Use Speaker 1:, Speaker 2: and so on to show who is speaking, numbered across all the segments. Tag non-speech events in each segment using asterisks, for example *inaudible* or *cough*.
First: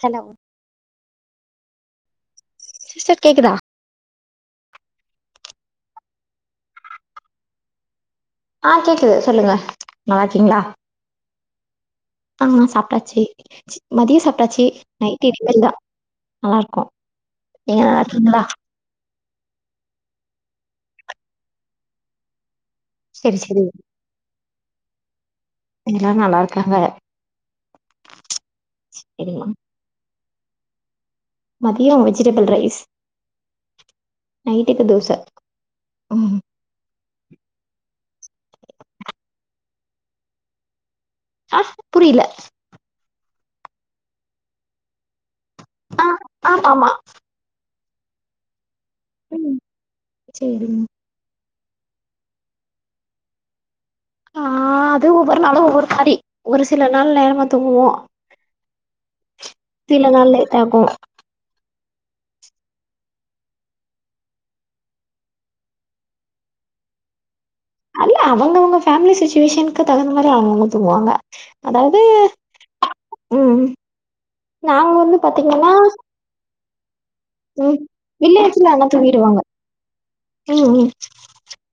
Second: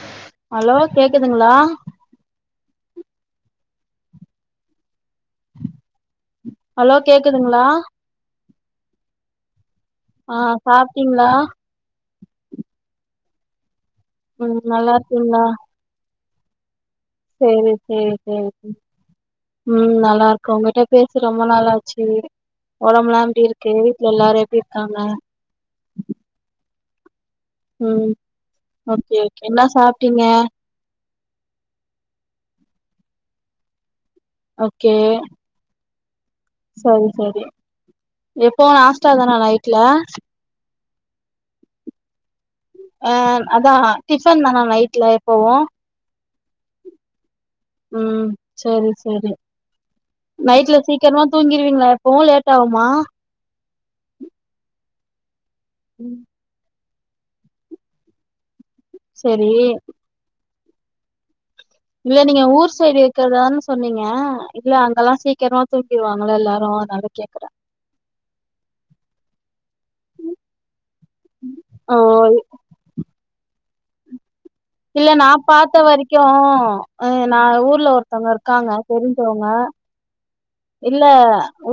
Speaker 1: Hello
Speaker 2: hello கேக்குதுங்ளா
Speaker 1: sister கேக்குதா
Speaker 2: hello கேக்குதுங்ளா
Speaker 1: ஆ கேக்குது சொல்லுங்க நல்லா
Speaker 2: ஆ
Speaker 1: இருக்கீங்ளா
Speaker 2: சாப்ட்டீங்களா
Speaker 1: ஆ சாப்ட்டாச்சி மதியோ
Speaker 2: ம்
Speaker 1: சாப்ட்டாச்சி
Speaker 2: நல்லா
Speaker 1: நைட்டு
Speaker 2: இருக்கீங்களா
Speaker 1: இனிமேல் தா நல்லா இருக்கோ
Speaker 2: சேரி
Speaker 1: நீங்க நல்லா
Speaker 2: சேரி
Speaker 1: இருக்கீங்களா
Speaker 2: சேரி சேரி ம் நல்லா இருக்கோ ஒங்கட்ட பேசி ரொம்ப நாள் ஆச்சி ஒடம்பெல்லா
Speaker 1: செரி
Speaker 2: எப்டி
Speaker 1: செரி
Speaker 2: இருக்கு எல்லாரு எப்டி இருக்காங்க
Speaker 1: எல்லா நல்லா இருக்காங்க
Speaker 2: ம் ஓகே ஓகே
Speaker 1: சரிமா
Speaker 2: என்ன சாப்ட்டீங்க
Speaker 1: மதியோ வெஜிடபுள் ரைஸ் நைட்டுக்கு
Speaker 2: ஓகே
Speaker 1: தோச ம்
Speaker 2: சரி சரி எப்பவு நாஸ்டா தானா நைட்ல
Speaker 1: ஆ புரியல
Speaker 2: ஆ அதா டிஃபன் தானா நைட்ல எப்பவு
Speaker 1: ஆ ஆம் ஆமா
Speaker 2: ம் சரி சரி
Speaker 1: ம் சேரிங்க
Speaker 2: நைட்ல சிக் கிரமா தூங்கிருவீங்களா எப்பவு லேட் ஆவுமா
Speaker 1: ஆ அது ஒவ்வொரு நாளு ஒவ்வொரு மாறி
Speaker 2: ம்
Speaker 1: ஒரு சில நாள் நேரமா தூங்குவோ
Speaker 2: சேரி
Speaker 1: சில நாள் லேட் ஆகு
Speaker 2: இல்ல நீங்க ஊர் சைடு இருக்கிறதா தான சொன்னீங்க இல்ல அங்கெல்லா சீக்கிரமா தூங் கீருவாங்கல்ல எல்லாரு அதனாலதா கேக்குறே
Speaker 1: அல்ல அவங்கவுங்க ஃபேமிலி சுச்சிவேஷன் தகுந்த மாரி அவுங்க அவுங்க தூங்குவாங்க
Speaker 2: ஓ
Speaker 1: அதாவது ம் நாங்க
Speaker 2: இல்ல
Speaker 1: வந்து
Speaker 2: நா
Speaker 1: பாத்தீங்கன்னா
Speaker 2: பாத்த வரைக்கு ஆ நா
Speaker 1: ம்
Speaker 2: ஊர்ல ஒருத்தவங்க
Speaker 1: வில்லேஜ்ல
Speaker 2: இருக்காங்க
Speaker 1: அனுப்பிவிடுவாங்க.
Speaker 2: தெரிஞ்சவங்க
Speaker 1: ம், ம்,
Speaker 2: இல்ல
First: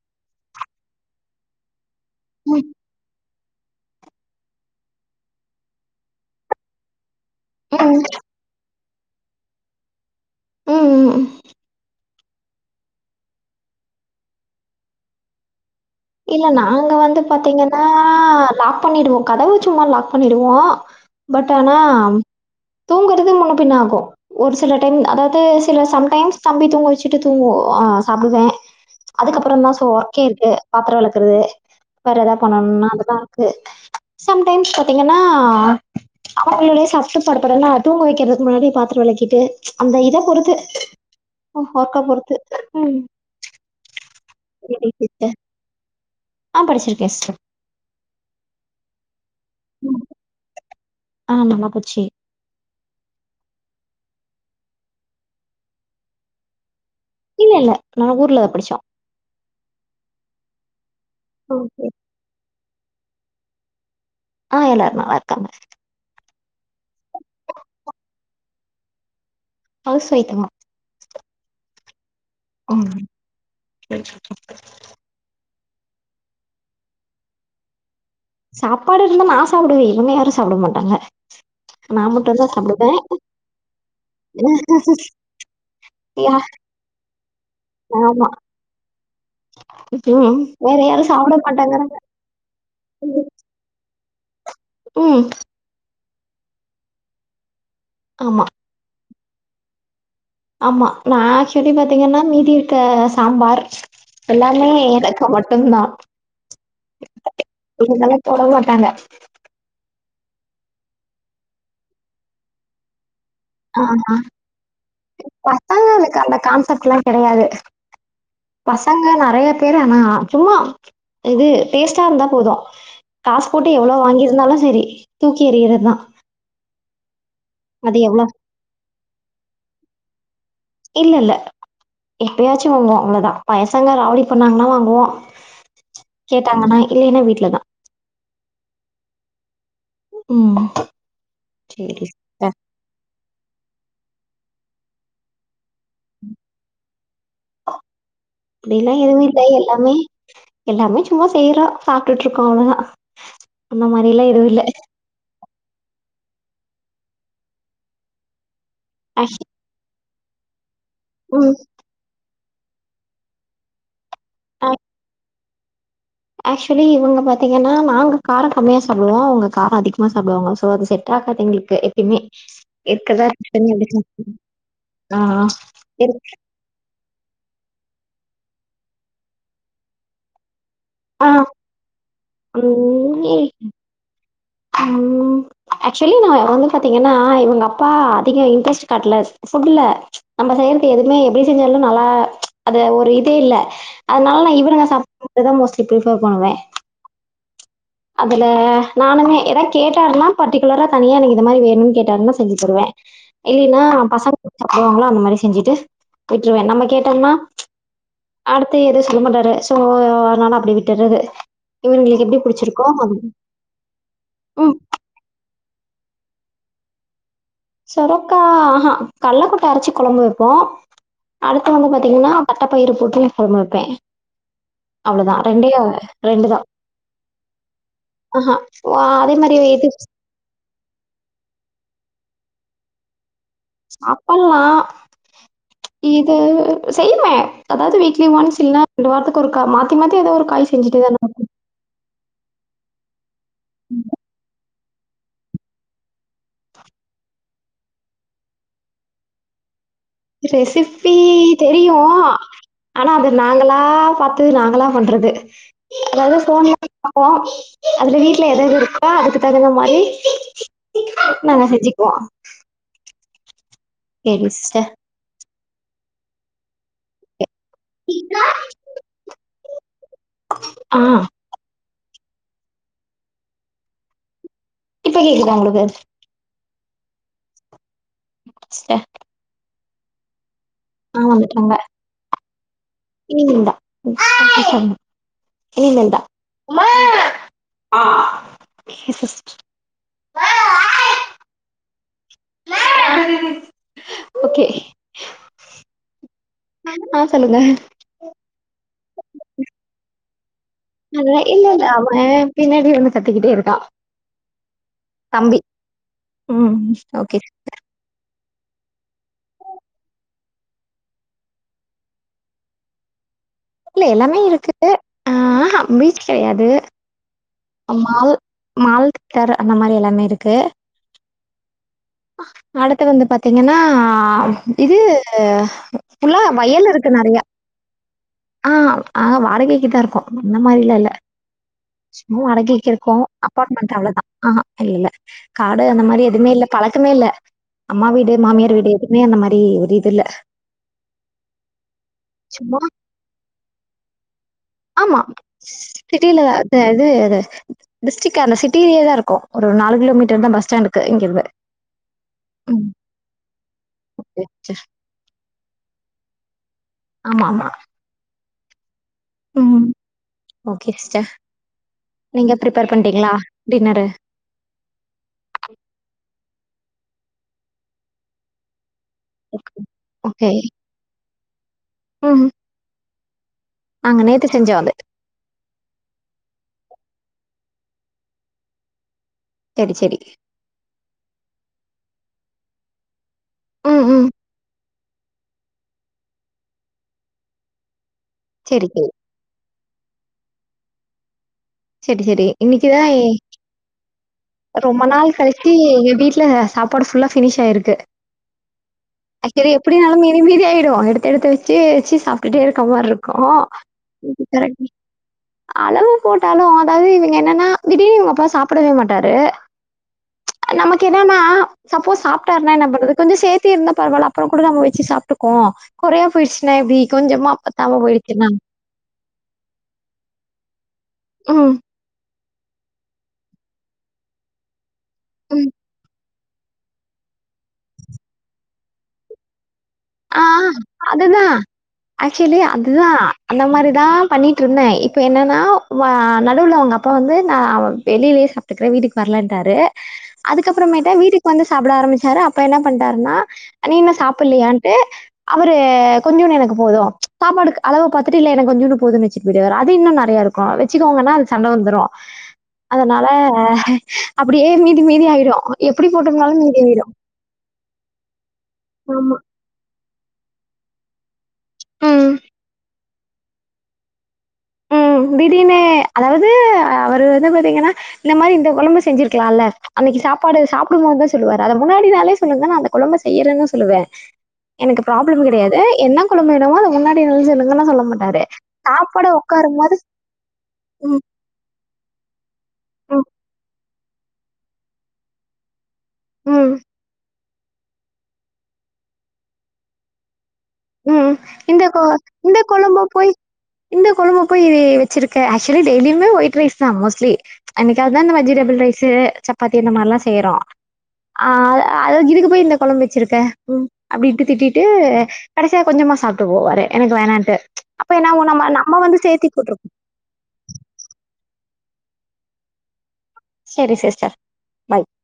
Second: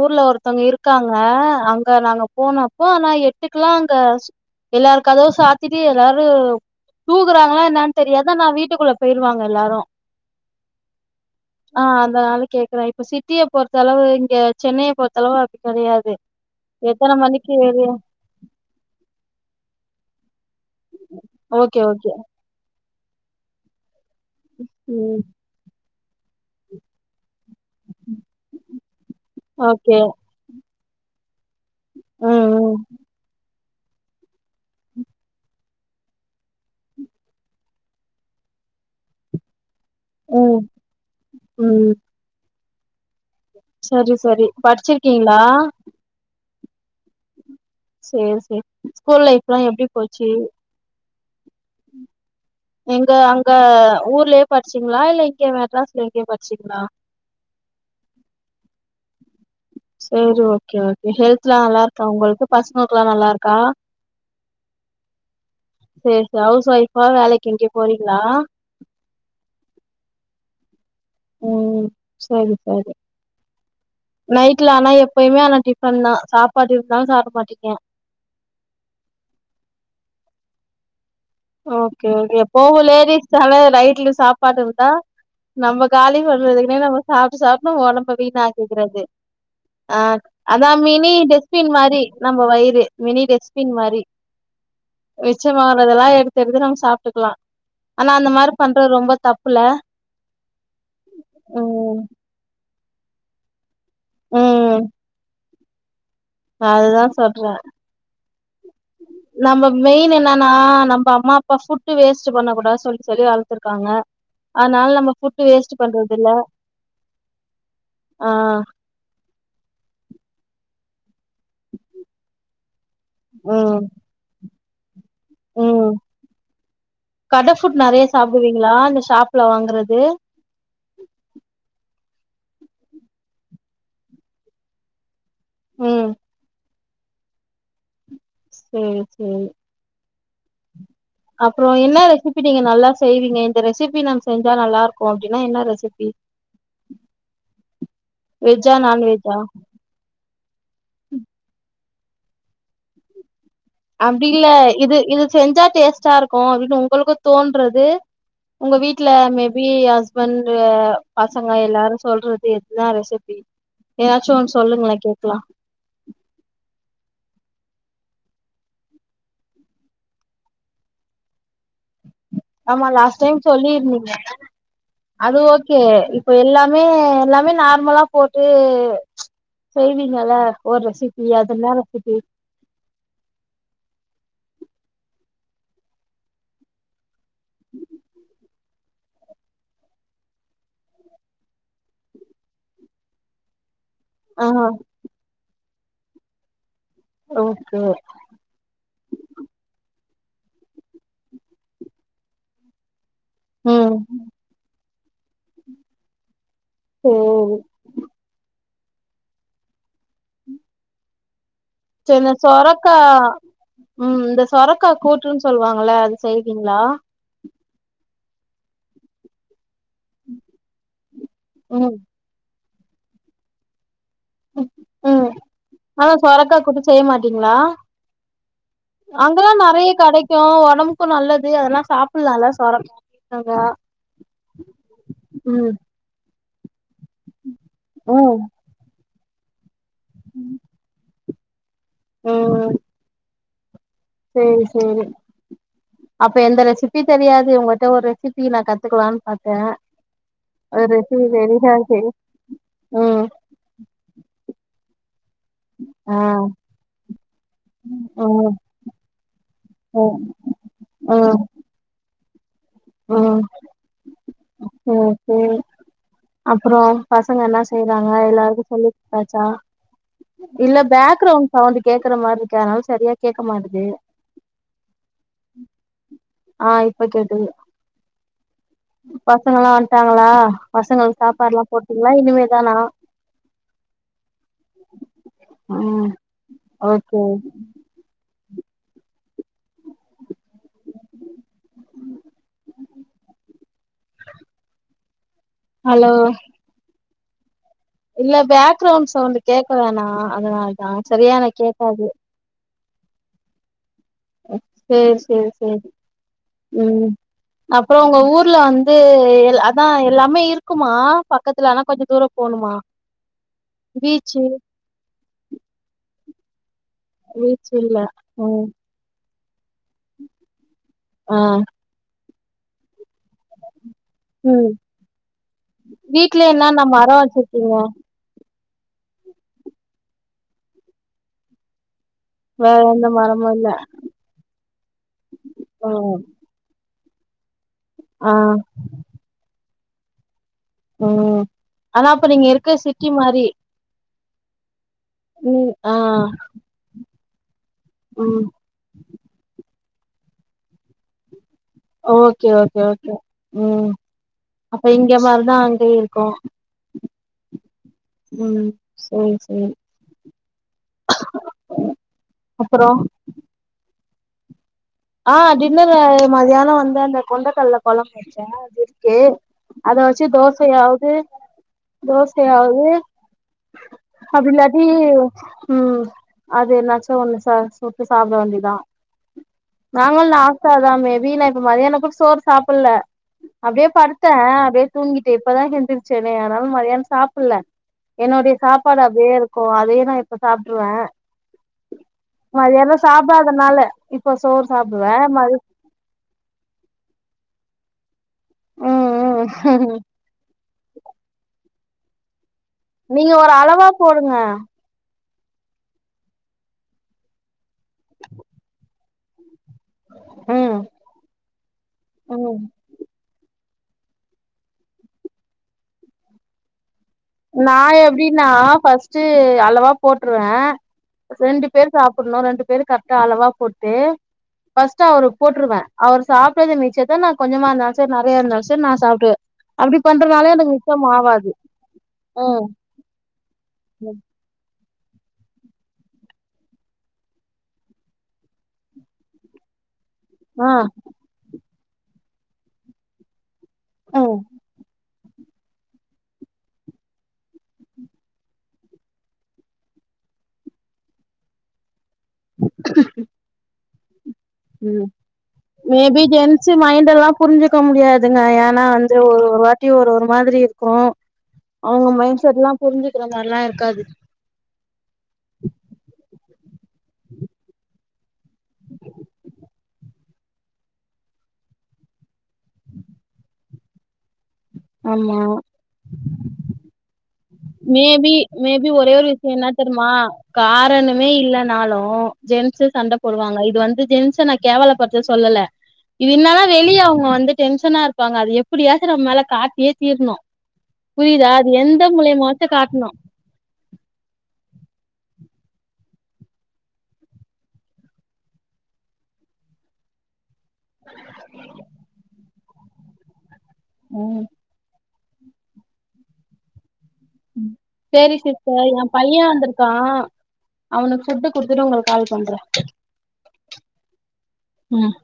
Speaker 2: ஊர்ல ஒருத்தவங்க இருக்காங்க அங்க நாங்க
Speaker 1: ம்,
Speaker 2: போனப்போ நா எட்டுக் குலா அங்க எல்லாரு கதவ சாத்திட்டு எல்லாரு தூங்குறாங்களா என்னான்னு
Speaker 1: ம்,
Speaker 2: தெரியாது ஆனா வீட்டுக்குள்ள போயிருவாங்க எல்லாரு
Speaker 1: ம் ம் ம்
Speaker 2: ஆ அதனால கேக்குறே இப்ப சிட்டிய பொறுத்த அளவு இங்க சென்னைய பொறுத்த அளவு அப்டி கெடையாது
Speaker 1: இல்ல நாங்க
Speaker 2: எத்தன
Speaker 1: வந்து
Speaker 2: மணிக்கு
Speaker 1: பாத்தீங்கன்னா
Speaker 2: வெளிய
Speaker 1: லாக் பண்ணிடுவோ கதவ சும்மா லாக் பண்ணிடுவோ பட் ஆனா
Speaker 2: ஓகே ஓகே
Speaker 1: தூங்குறது முன்ன பின்ன ஆகு ஒரு சில டைம்
Speaker 2: ம்
Speaker 1: அதாவது சில சம்டைம்ஸ் தம்பி தூங்க வச்சிட்டு தூங்குவோ ஒ ஆ சாப்டுவே அதுக்கப்பறோ தா சோ
Speaker 2: ஓகே
Speaker 1: ஒர்க்கே இருக்கு பாத்தரோ வெளக்குறது வேற
Speaker 2: ம்
Speaker 1: எதா
Speaker 2: ம்
Speaker 1: பண்ணணும்னா அதெல்லா இருக்கு சம்டைம்ஸ் பாத்தீங்கன்னா அவுங்களோடயே சாப்ட்டு படுக்கனுன்னா தூங்க வைக்கிறதுக்கு முன்னாடியே பாத்தரோ வெளக்கிட்டு அந்த இத பொறுத்து
Speaker 2: ம் ம்
Speaker 1: ஒர்க்க பொறுத்து ம்
Speaker 2: சரி சரி படிச்சிருக்கீங்ளா
Speaker 1: ஆ படிச்சிருக்கே சிஸ்ட.
Speaker 2: சேரி சேர் ஸ்கூல் லைஃப்லா எப்டி
Speaker 1: ம்.
Speaker 2: போச்சி?
Speaker 1: ஆ நல்லா போச்சி.
Speaker 2: எங்க அங்க ஊர்லியே பட்ச்சிங்ளா இல்ல இங்க மெட்ராஸ்ல எங்யோ பட்ச்சிங்ளா?
Speaker 1: இல்லல்ல நா ஊர்லதா படிச்சோ.
Speaker 2: சேரி ஓகே ஓகே. ஹெல்த்லா
Speaker 1: ஓகே.
Speaker 2: நல்லார்க்கா உங்களுக்கு பசங்களுக்லா நல்லாருக்கா?
Speaker 1: ஆ எல்லாரு நல்லாருக்காங்க.
Speaker 2: சேரி சே ஹவுஸ் ஒய்ஃப்ஃபா வேலைக்கு எங்யா போறிங்ளா?
Speaker 1: ஹவுஸ் ஒய்ஃப்தங்கோ.
Speaker 2: ம் ம் சரி சரி
Speaker 1: ம்.
Speaker 2: நைட்ல ஆனா எ ப்பிமே ஆனா டிஃபன் தா சாப்பாடு இருந்தாலு சாப்ட மாட்டிங்க?
Speaker 1: சாப்பாடு இருந்தா நா சாப்புடுவே. இவுங்க யாரு சாப்ட மாட்டாங்க.
Speaker 2: ஓகே
Speaker 1: நான்
Speaker 2: ஓகே
Speaker 1: மட்டும் தான்
Speaker 2: எப்பவு
Speaker 1: சாப்பிடுவேன்.
Speaker 2: லேடிஸ் நாலே ரைட்ல சாப்பாடு இருந்தா நம்ப காலி
Speaker 1: யா
Speaker 2: பண்றதுக்குனே நம்ப சாப்ட்டு சாப்ட்டு நம்ப ஒடம்ப
Speaker 1: ஆமா.
Speaker 2: வீண் ஆக்கிக்கிறது. ஆ
Speaker 1: ம்.
Speaker 2: அதா
Speaker 1: வேற யாரும்
Speaker 2: மினி
Speaker 1: சாப்பிட
Speaker 2: டெஸ்பின்
Speaker 1: மாட்டாங்கறாங்க.
Speaker 2: மாரி நம்ப வயிறு மினி டெஸ் பின் மாரி
Speaker 1: ம்.
Speaker 2: மிச்சமாவறதெல்லா எடுத்து எடுத்து நம்ம சாப்ட்டுக்லா. ஆனா அந்த
Speaker 1: ஆமா,
Speaker 2: மாரி பண்றது ரொம்ப தப்புல?
Speaker 1: ஆமா நா ஏக்சுவலி
Speaker 2: ம்
Speaker 1: பாத்திங்கன்னா மீதி இருக்க சாம்பார் எல்லாமே
Speaker 2: ம்
Speaker 1: எனக்கு மட் டுந்தா
Speaker 2: அதுதா
Speaker 1: இவுங்கள்லா தொட மாட்டாங்க.
Speaker 2: நம்ப மெயின் என்னனா நம்ப அம்மா அப்பா ஃபுட்டு வேஸ்ட்டு பண்ண கூடா சொல்லி சொல்லி வள
Speaker 1: ஆ
Speaker 2: த்துருக்காங்க அதனால நம்ம ஃபுட்டு வேஸ்ட்டு
Speaker 1: பசங்களுக்கு
Speaker 2: பண்றதில்ல.
Speaker 1: அந்த கான்செப்ட்லாம் கிடையாது.
Speaker 2: அ.
Speaker 1: பசங்க நறைய பேர் ஆனா சும்மா இது டேஸ்ட்டா இருந்தா போது காசு போட்டு
Speaker 2: ம்
Speaker 1: எவ்ளோ வாங்கிருந்தாலு செரி தூக்கி எறியறத்தா.
Speaker 2: கடை ஃபுட் நறைய
Speaker 1: எவ்ளோ
Speaker 2: சாப்டுவிங்ளா இந்த ஷாப்ல வாங்கறது.
Speaker 1: இல்லல்ல எப்பயாச்சு வாங்குவோ அவ்ளதா பயசாங்க ராவுடி பண்ணாங்ன்னா வாங்குவோ.
Speaker 2: ம்
Speaker 1: கேட்டாங்கன்னா இல்லினா வீட்ல தா.
Speaker 2: சேரி சேரி.
Speaker 1: ம்.
Speaker 2: அப்றோ
Speaker 1: சரி
Speaker 2: என்னா ரெசிபி
Speaker 1: சிஸ்டர்.
Speaker 2: நீங்க நல்லா செய்விங்க இந்த ரெசிபி நான் செஞ்சா நல்லாருக்கு அப்டினா என்னா ரெசி வெஜ்ஜா
Speaker 1: அப்டில்லா எதுவு
Speaker 2: நான்வெஜ்ஜா
Speaker 1: இல்ல எல்லாமே எல்லாமே சும்மா செய்றோ சாப்ட்டுட்ருக்கோ அவ்ளோதா.
Speaker 2: அப்டி இல்ல இது இது செஞ்சா டேஸ்ட்டா இருக்கு அப்பினு உங்களுக்கு தோன்றது உங்க வீட்ல
Speaker 1: ஆக்சு
Speaker 2: மேபி ஹஸ் பண்ர பசங்க
Speaker 1: ம்.
Speaker 2: எல்லாரு சொல்றது எதுனா ரெசிபி எதாச்சு ஒன் சொல்லுங்ளே கேக்லா.
Speaker 1: ஏக்சுவலி இவுங்க பாத்திங்கன்னா நாங்க காரோ கம்மியா சாப்டுவோ இவுங்க காரோ அதிகமா சாப்டுவாங்கோ சோ அது செ ட்டாகாது எங்குளுக்கு எ
Speaker 2: ஆமா லாஸ்ட் டைம் சொல்லிருந்திங்க
Speaker 1: ஆ.
Speaker 2: அது ஓகே
Speaker 1: இரு
Speaker 2: இப்ப எல்லா மே எல்லாமே நார்மலா போட்டு செய்வீங்கள்ல. ஓர் ரெசிபி அது என்னா ரெசிபி?
Speaker 1: உம் உம் ஏக்சுவலி நா வந்து பாத்திங்கன்னா இவுங்க அப்பா அதிகோ இன்ட்ரெஸ்ட் காட்ல ஃபுட்டுல. நம்ப செய்றது எதுவுமே எப்டி செஞ்சாலு நல்லா அத ஒரு இதே இல்ல. அதுனால
Speaker 2: ஆ
Speaker 1: நா இவுர நா *inaudible* மோஸ்ட்லி பிரிஃபே பண்ணுவே.
Speaker 2: ஓகே ஓ
Speaker 1: அதுல நானுமே எதா கேட்டாருனா பர்டிகுலர தனியா எனக்கு இது மாதிரி வேணுன் கேட்டாருனா செஞ்சு தருவே. இல்லினா
Speaker 2: ம்
Speaker 1: பசங்க *inaudible* அந்த மாரி செஞ்சிட்டு விட்ருவே நம்ம கேட்டம்னா
Speaker 2: சேரி
Speaker 1: அடுத்து எது சொல்ல மாட்டாரு சோ அதனால அப்டே விட்டர்றது இவுனுங்களுக்கு எப்டி புடிச்சிரு
Speaker 2: கா ம் இந்த சொரக்கா கூற்றுன் சொல்லுவாங்கள அது செய்வீங்ளா
Speaker 1: சொரக்கா ஆஹா கள்ளக்கொட்ட அரச்சி கொழம்பு வப்போ அடுத்து வந்து
Speaker 2: ம்
Speaker 1: பாத்தீங்னா தட்டப்பயிறு போட்டு கொழம்பு வப்பே
Speaker 2: ம்
Speaker 1: அவ்ளதா ரெண்டே
Speaker 2: ஆனா சொரக்கா
Speaker 1: ரெண்டுதா
Speaker 2: கூட்டு செய்ய மாட்டீங்களா
Speaker 1: ஆஹா ஓ அதே
Speaker 2: அங்கல்லா
Speaker 1: மாரி இது
Speaker 2: நெறைய கெடைக்கு ஒடம்புக்கு நல்லது அதெலா சாப்பில்லா இல்ல சொரக் கங்கா
Speaker 1: சாப்பல்லா இது செய்வே அதாவது வீக்லி
Speaker 2: ம்
Speaker 1: ஒன்ஸ் இல்னா ரெண்டு வாரத்துக்கு ஒருக்கா மாத்தி மாத்தி எதாவொரு காய் செஞ்சிட்டேதானா
Speaker 2: ம்
Speaker 1: ம்
Speaker 2: சேரி சேரி அப்ப எந்த ரெசிபி தெரியாது உங்கட்ட ஒரு ரெசிபி நா கத்துக்லான் பாத்தே ஒரு
Speaker 1: ரெசிபி தெரியு
Speaker 2: தெரியாது
Speaker 1: ஆனா
Speaker 2: ம்
Speaker 1: அத நா நாங்களா பாத்து நாங்களா பண்றது
Speaker 2: ஆ
Speaker 1: அதாவது ஃபோன்ல பாப்போ அதுல வீட்ல
Speaker 2: ம்
Speaker 1: எது எது இருக்கோ அதுக்கு தகுந்த மாரி
Speaker 2: ம் ம்
Speaker 1: நாங்க செஞ்சிக்வோ
Speaker 2: ம்
Speaker 1: செரி சிஸ்டர்
Speaker 2: ம் சே அப்றோ பசங்க என்னா செய்றாங்க எல்லாருக்கு சொல்லி ட்டாச்சா இல்ல
Speaker 1: ஆ
Speaker 2: பேக்ரவுண்ட் சவுந்து கேக்கற மார்ருக்கு அதனால சரியா கேக்க மாட்டுதே
Speaker 1: இப்ப கேக்குதா ஒங்ளுக்கு
Speaker 2: ஆ இப்ப கேக்குது
Speaker 1: ச்ட்ட
Speaker 2: பசங்கலா வன்ட்டாங்களா பசங்கள்
Speaker 1: ஆ
Speaker 2: சாப்பாட்லாம் போட்டீங்ளா இனிமேதானா
Speaker 1: *unintelligible*
Speaker 2: ம்
Speaker 1: இனிமேல்தா
Speaker 2: ஓகே
Speaker 1: ஆ ஓகே
Speaker 2: அலோ
Speaker 1: ஆ சொல்லுங்க
Speaker 2: இல்ல பேக்ரவுண்ட் சவுண்டு கேக்க வேணா அதனால்
Speaker 1: அ இல்ல இல்ல அவ பின்னாடி வந்து கத்திகிட்டே இருக்கா
Speaker 2: சேரி சேரி
Speaker 1: தம்பி
Speaker 2: சே ம் அப் ப்றோ ஒங்க ஊர்ல வந்து எல் அதா எல்லாமே இருக்குமா பக்கத்துல ஆனா கொஞ்ச தூர போணுமா
Speaker 1: இல்ல எல்லாமே
Speaker 2: பீச்சு
Speaker 1: இருக்கு ஆ ஆஹா பீச் கெடையாது
Speaker 2: பீச்சு இல்ல
Speaker 1: அம்மால்
Speaker 2: ம்
Speaker 1: மால் தேர்ர அந்த மாரி எல்லாமே இருக்கு
Speaker 2: ஆ
Speaker 1: அடுத்து வந்து பாத்தீங்கனா
Speaker 2: ம்
Speaker 1: இது ஃபுல்லா வயல் இருக்கு நெறையா
Speaker 2: இவா
Speaker 1: ஆ அஹா வாடகைக்குதா இருக்கோ இந்த மாரிலா இல்ல சும்மா
Speaker 2: வேற எந்த
Speaker 1: வாடகைக்கிருக்கோ
Speaker 2: மரமு இல்ல
Speaker 1: அப்பார்ட்மெண்ட் அவ்ளதா ஆஹா இல்ல இல்ல காடு அந்த
Speaker 2: ம்
Speaker 1: மாரி எதுமே இல்ல பழக்கமே இல்ல அம்மா வீடு
Speaker 2: ஆ
Speaker 1: மாமியார் வீடு எதுமே அந்த மாரி ஒரு இது இல்ல
Speaker 2: ம் ஆனா அப்ப நீங்க இருக்க
Speaker 1: சும்மா
Speaker 2: சிட்டி மாரி
Speaker 1: ஆம்மா
Speaker 2: ம் ஆ
Speaker 1: சிட்டில அ இது அத டிஸ்டிரிக்கா
Speaker 2: ம்
Speaker 1: அந்த சிட் டிலியேதா இருக்கோ ஒரு நாலு கிலோமீட்டர்தா பஸ் ஸ்டாண்டுக்கு இங்கிருந்து
Speaker 2: ஓகே ஓகே
Speaker 1: ம்.
Speaker 2: ஓகே ம்
Speaker 1: ஓகே சிஸ்டர்.
Speaker 2: அப்ப இங்க மார்தா அங்கியு இருக்கு
Speaker 1: ஆமா ஆமா
Speaker 2: ம் சேரி சேரி
Speaker 1: ம் ஓகே சிஸ்டர் நீங்க ப்ரிப்பேர்
Speaker 2: அப்புறோ
Speaker 1: பண்டிங்ளா டின்னரு
Speaker 2: ஆ டின்னரு மதியான வந்து அந்த கொண்டக்கல்ல கொழம்பு வச்சே அது இருக் கே அத வச்சு
Speaker 1: ஓகே.
Speaker 2: தோசயாவ்து
Speaker 1: ம்.
Speaker 2: தோசயாவ்து
Speaker 1: நாங்க நேத்து செஞ்சோம்
Speaker 2: அப்டிலாட்டி
Speaker 1: அது.
Speaker 2: உம் அது என்னாச்சு ஒண்ணு ச சுட்டு சாப்ட வேண்டிதா
Speaker 1: சரி, சரி.
Speaker 2: நாங்களு லாஸ்டாதா மே பி நா இப்ப மதியான கூட சோறு சாப்பில அப்டியே
Speaker 1: ம், ம்.
Speaker 2: படுத்தே அப்டியே தூங்கிட்டு இப்பதா எந்திருச்சேனே அதனால மதியான சாப்புல்ல என்னுடைய
Speaker 1: சரி,
Speaker 2: சாப்பாடு
Speaker 1: சரி.
Speaker 2: அப்டியே இருக்கு அதயே நா இப்ப சாப்ட்ருவே
Speaker 1: சரி, சரி. இன்னைக்கு
Speaker 2: மதியனோ
Speaker 1: தான்
Speaker 2: சாப்டாதனால இப்ப சோறு
Speaker 1: ரொம்ப
Speaker 2: சாப்டுவே
Speaker 1: நாள்
Speaker 2: மதி
Speaker 1: கழிச்சி எங்க வீட்டுல சாப் பாடு ஃபுல்லா ஃபினிஷ் ஆயிருக்கு
Speaker 2: ம்
Speaker 1: செரி
Speaker 2: ம்
Speaker 1: எப்டினாலு மீதி மீதி ஆயிடு எடுத் எடுத்து வச்சு வச்சு சாப்பிட்டே இருக்க
Speaker 2: நீங்க
Speaker 1: மாரிருக்கு
Speaker 2: ஒரு அளவா போடுங்க
Speaker 1: இன்னைக்கி கரெக் அளவா போட்டாலு அதாவது இவுங்க என்னன்னா தீடீர்னு இவுங்க அப்பா சாப்டவே மாட்டாரு
Speaker 2: ம்
Speaker 1: நமக்கு என்னான சப்போஸ்
Speaker 2: ம்
Speaker 1: சாப்டாருனா என்ன பண்றது கொஞ்சோ சேத் தி இருந்த பரவால அப்பற கூட நம்ம வச்சு சாப்டுக்கோ கொறைய போயிச்சுனா எப்டி கொஞ்சமா
Speaker 2: நா
Speaker 1: பத்தாம
Speaker 2: எப்டினா
Speaker 1: போயிடுச்சுன்னா?
Speaker 2: ஃபஸ்ட் டு அளவா போட்டுருவே ரெண்டு
Speaker 1: ம்.
Speaker 2: பேர் சாப்டணு ரெண்டு பேரு கரெ க்டா அளவா போட்டு ஃபஸ்ட்டு அவரு
Speaker 1: ம்.
Speaker 2: போட்டுருவே அவரு சாப்டறது மிச்சத்த நா கொஞ்சமா இருந்தால் சர் நெறைய இருந்தாலும் சர் நா சாப்டுவே அப்டி பண்றதுனாலயே எனக்கு மிச்சம் ஆவாது
Speaker 1: ஆக்சுலி
Speaker 2: ம்
Speaker 1: அதுதா அந்த மாறிதா பண்ணிட் ட்ருந்தே இப்ப என்னன்னா வா நடுவுல அவுங்க அப்பா வந்து நா வெளிலயே சாப்ட்டுக்குறே வீட்டுக்கு வரலன்ட்டாரு
Speaker 2: ஆ
Speaker 1: அதுக்கப்பறமேட்டா வீட்டுக்கு வந்து சாப்ட ஆரம்பிச்சாரு அப்ப என்ன பண்ட்டாருன்னா நீ இன்னு சாப்புட்லயான் அவரு கொஞ்சுன்னு எனக்கு போது சாப்பாடுக்கு அளவ பாத்துட்டு இல்ல எனக்கு கொஞ்சுன்னு போது மிச் வச்சுட்டு போயிடுவாரு அது இன்னு நெறயா இருக்கு வச்சுக்கோங்கனா அதுக் சண்ட வந்துரு அதனால அப்படியே மீதி மீதி ஆயிடும். எப்படி
Speaker 2: மேபி
Speaker 1: போட்டிருந்தாலும்
Speaker 2: ஜென்ஸ்
Speaker 1: மீதி
Speaker 2: மைண்ட்
Speaker 1: ஆயிடும்.
Speaker 2: எல்லா புரிஞ்சுக்க முடியாதுங்க ஏனா வந்து
Speaker 1: ஆமா.
Speaker 2: ஒரு வார் தியு ஒரு ஒரு மாதிரி இருக்கு அவுங்க
Speaker 1: ம்.
Speaker 2: மைண்ட செட்ல்லா புரிஞ்சுக்கிற மாரிலா இருக்காது
Speaker 1: ம் திடீர்னு அதாவது அவரு வந்து பாத்தீங்கனா இந்த மாரி இந்த கொழம்பு செஞ்சிருக்கலால அன்னைக்கி சாப்பாடு சாப்டுபோதுதா சொல்லுவாரு அத முன்னாடி நாளே சொல்லுங்க நா அந்த கொழம்ப செய்றேனு தா சொல்லுவே எனக்கு
Speaker 2: ஆமா
Speaker 1: ப்ராப்ளம் கெடயாது என்ன கொழம்பு வேணுமோ அத முன்னாடி நாளே சொல்லுங்க
Speaker 2: மேபி மேபி ஒரே ஒரு விஷயோ என்ன
Speaker 1: உட்காரும்போது
Speaker 2: தெரிமா
Speaker 1: ம்,
Speaker 2: காரணமே இல்லன்னாலு ஜென்ஸூ சண்ட
Speaker 1: ம்,
Speaker 2: போடுவாங்க இது வந்து ஜென்ஸ நா கேவலப்படுத்த சொல்லல இது என்னனா
Speaker 1: ம்,
Speaker 2: வெளிய அவுங்க வந்து டென்ஷனா இருப்பாங்க அது எப்டியாச்சு நம்ம மேல காட்டியே தீரணு
Speaker 1: ம்.
Speaker 2: புரியுதா அது
Speaker 1: இந்த கொ
Speaker 2: எந்த
Speaker 1: இந்த
Speaker 2: மூலியமாவாச்சு
Speaker 1: குழம்ப
Speaker 2: காட்ணு
Speaker 1: போய் இந்த கொழம்பபோய் வச்சிருக்க ஆக்சுவலி டெய்லிமே ஒயிட் ரைஸ் தா மோஸ்ட்லி என்னைக்காவதுதா இந்த வெஜிடபிள் ரைஸு சப்பாத்தி இந்த மாரில்லா செய்றோ ஆஹ் அ அதா இதுக்கு போய் இந்த கொழம்பு வச்சிருக்க
Speaker 2: ம்
Speaker 1: அப்டின்ட்டு திட்டிட்டு கடசியா கொஞ்சமா சாப்ட்டு போவாரு எனக்கு வேணான்ட்டு அப்ப
Speaker 2: சேரி
Speaker 1: என்னாவோ நம
Speaker 2: சிஸ்டர்
Speaker 1: நம்ம
Speaker 2: எ
Speaker 1: வந்து
Speaker 2: பைய
Speaker 1: சேத்தி போட்டுருபோ
Speaker 2: வந்திருக்கா அவனுக்கு ஃபுட்டு குடுத்துட்டு உங்களுக்கு கால் பண்றே
Speaker 1: செரி சிஸ்டர் பாய்
Speaker 2: ம் ஹ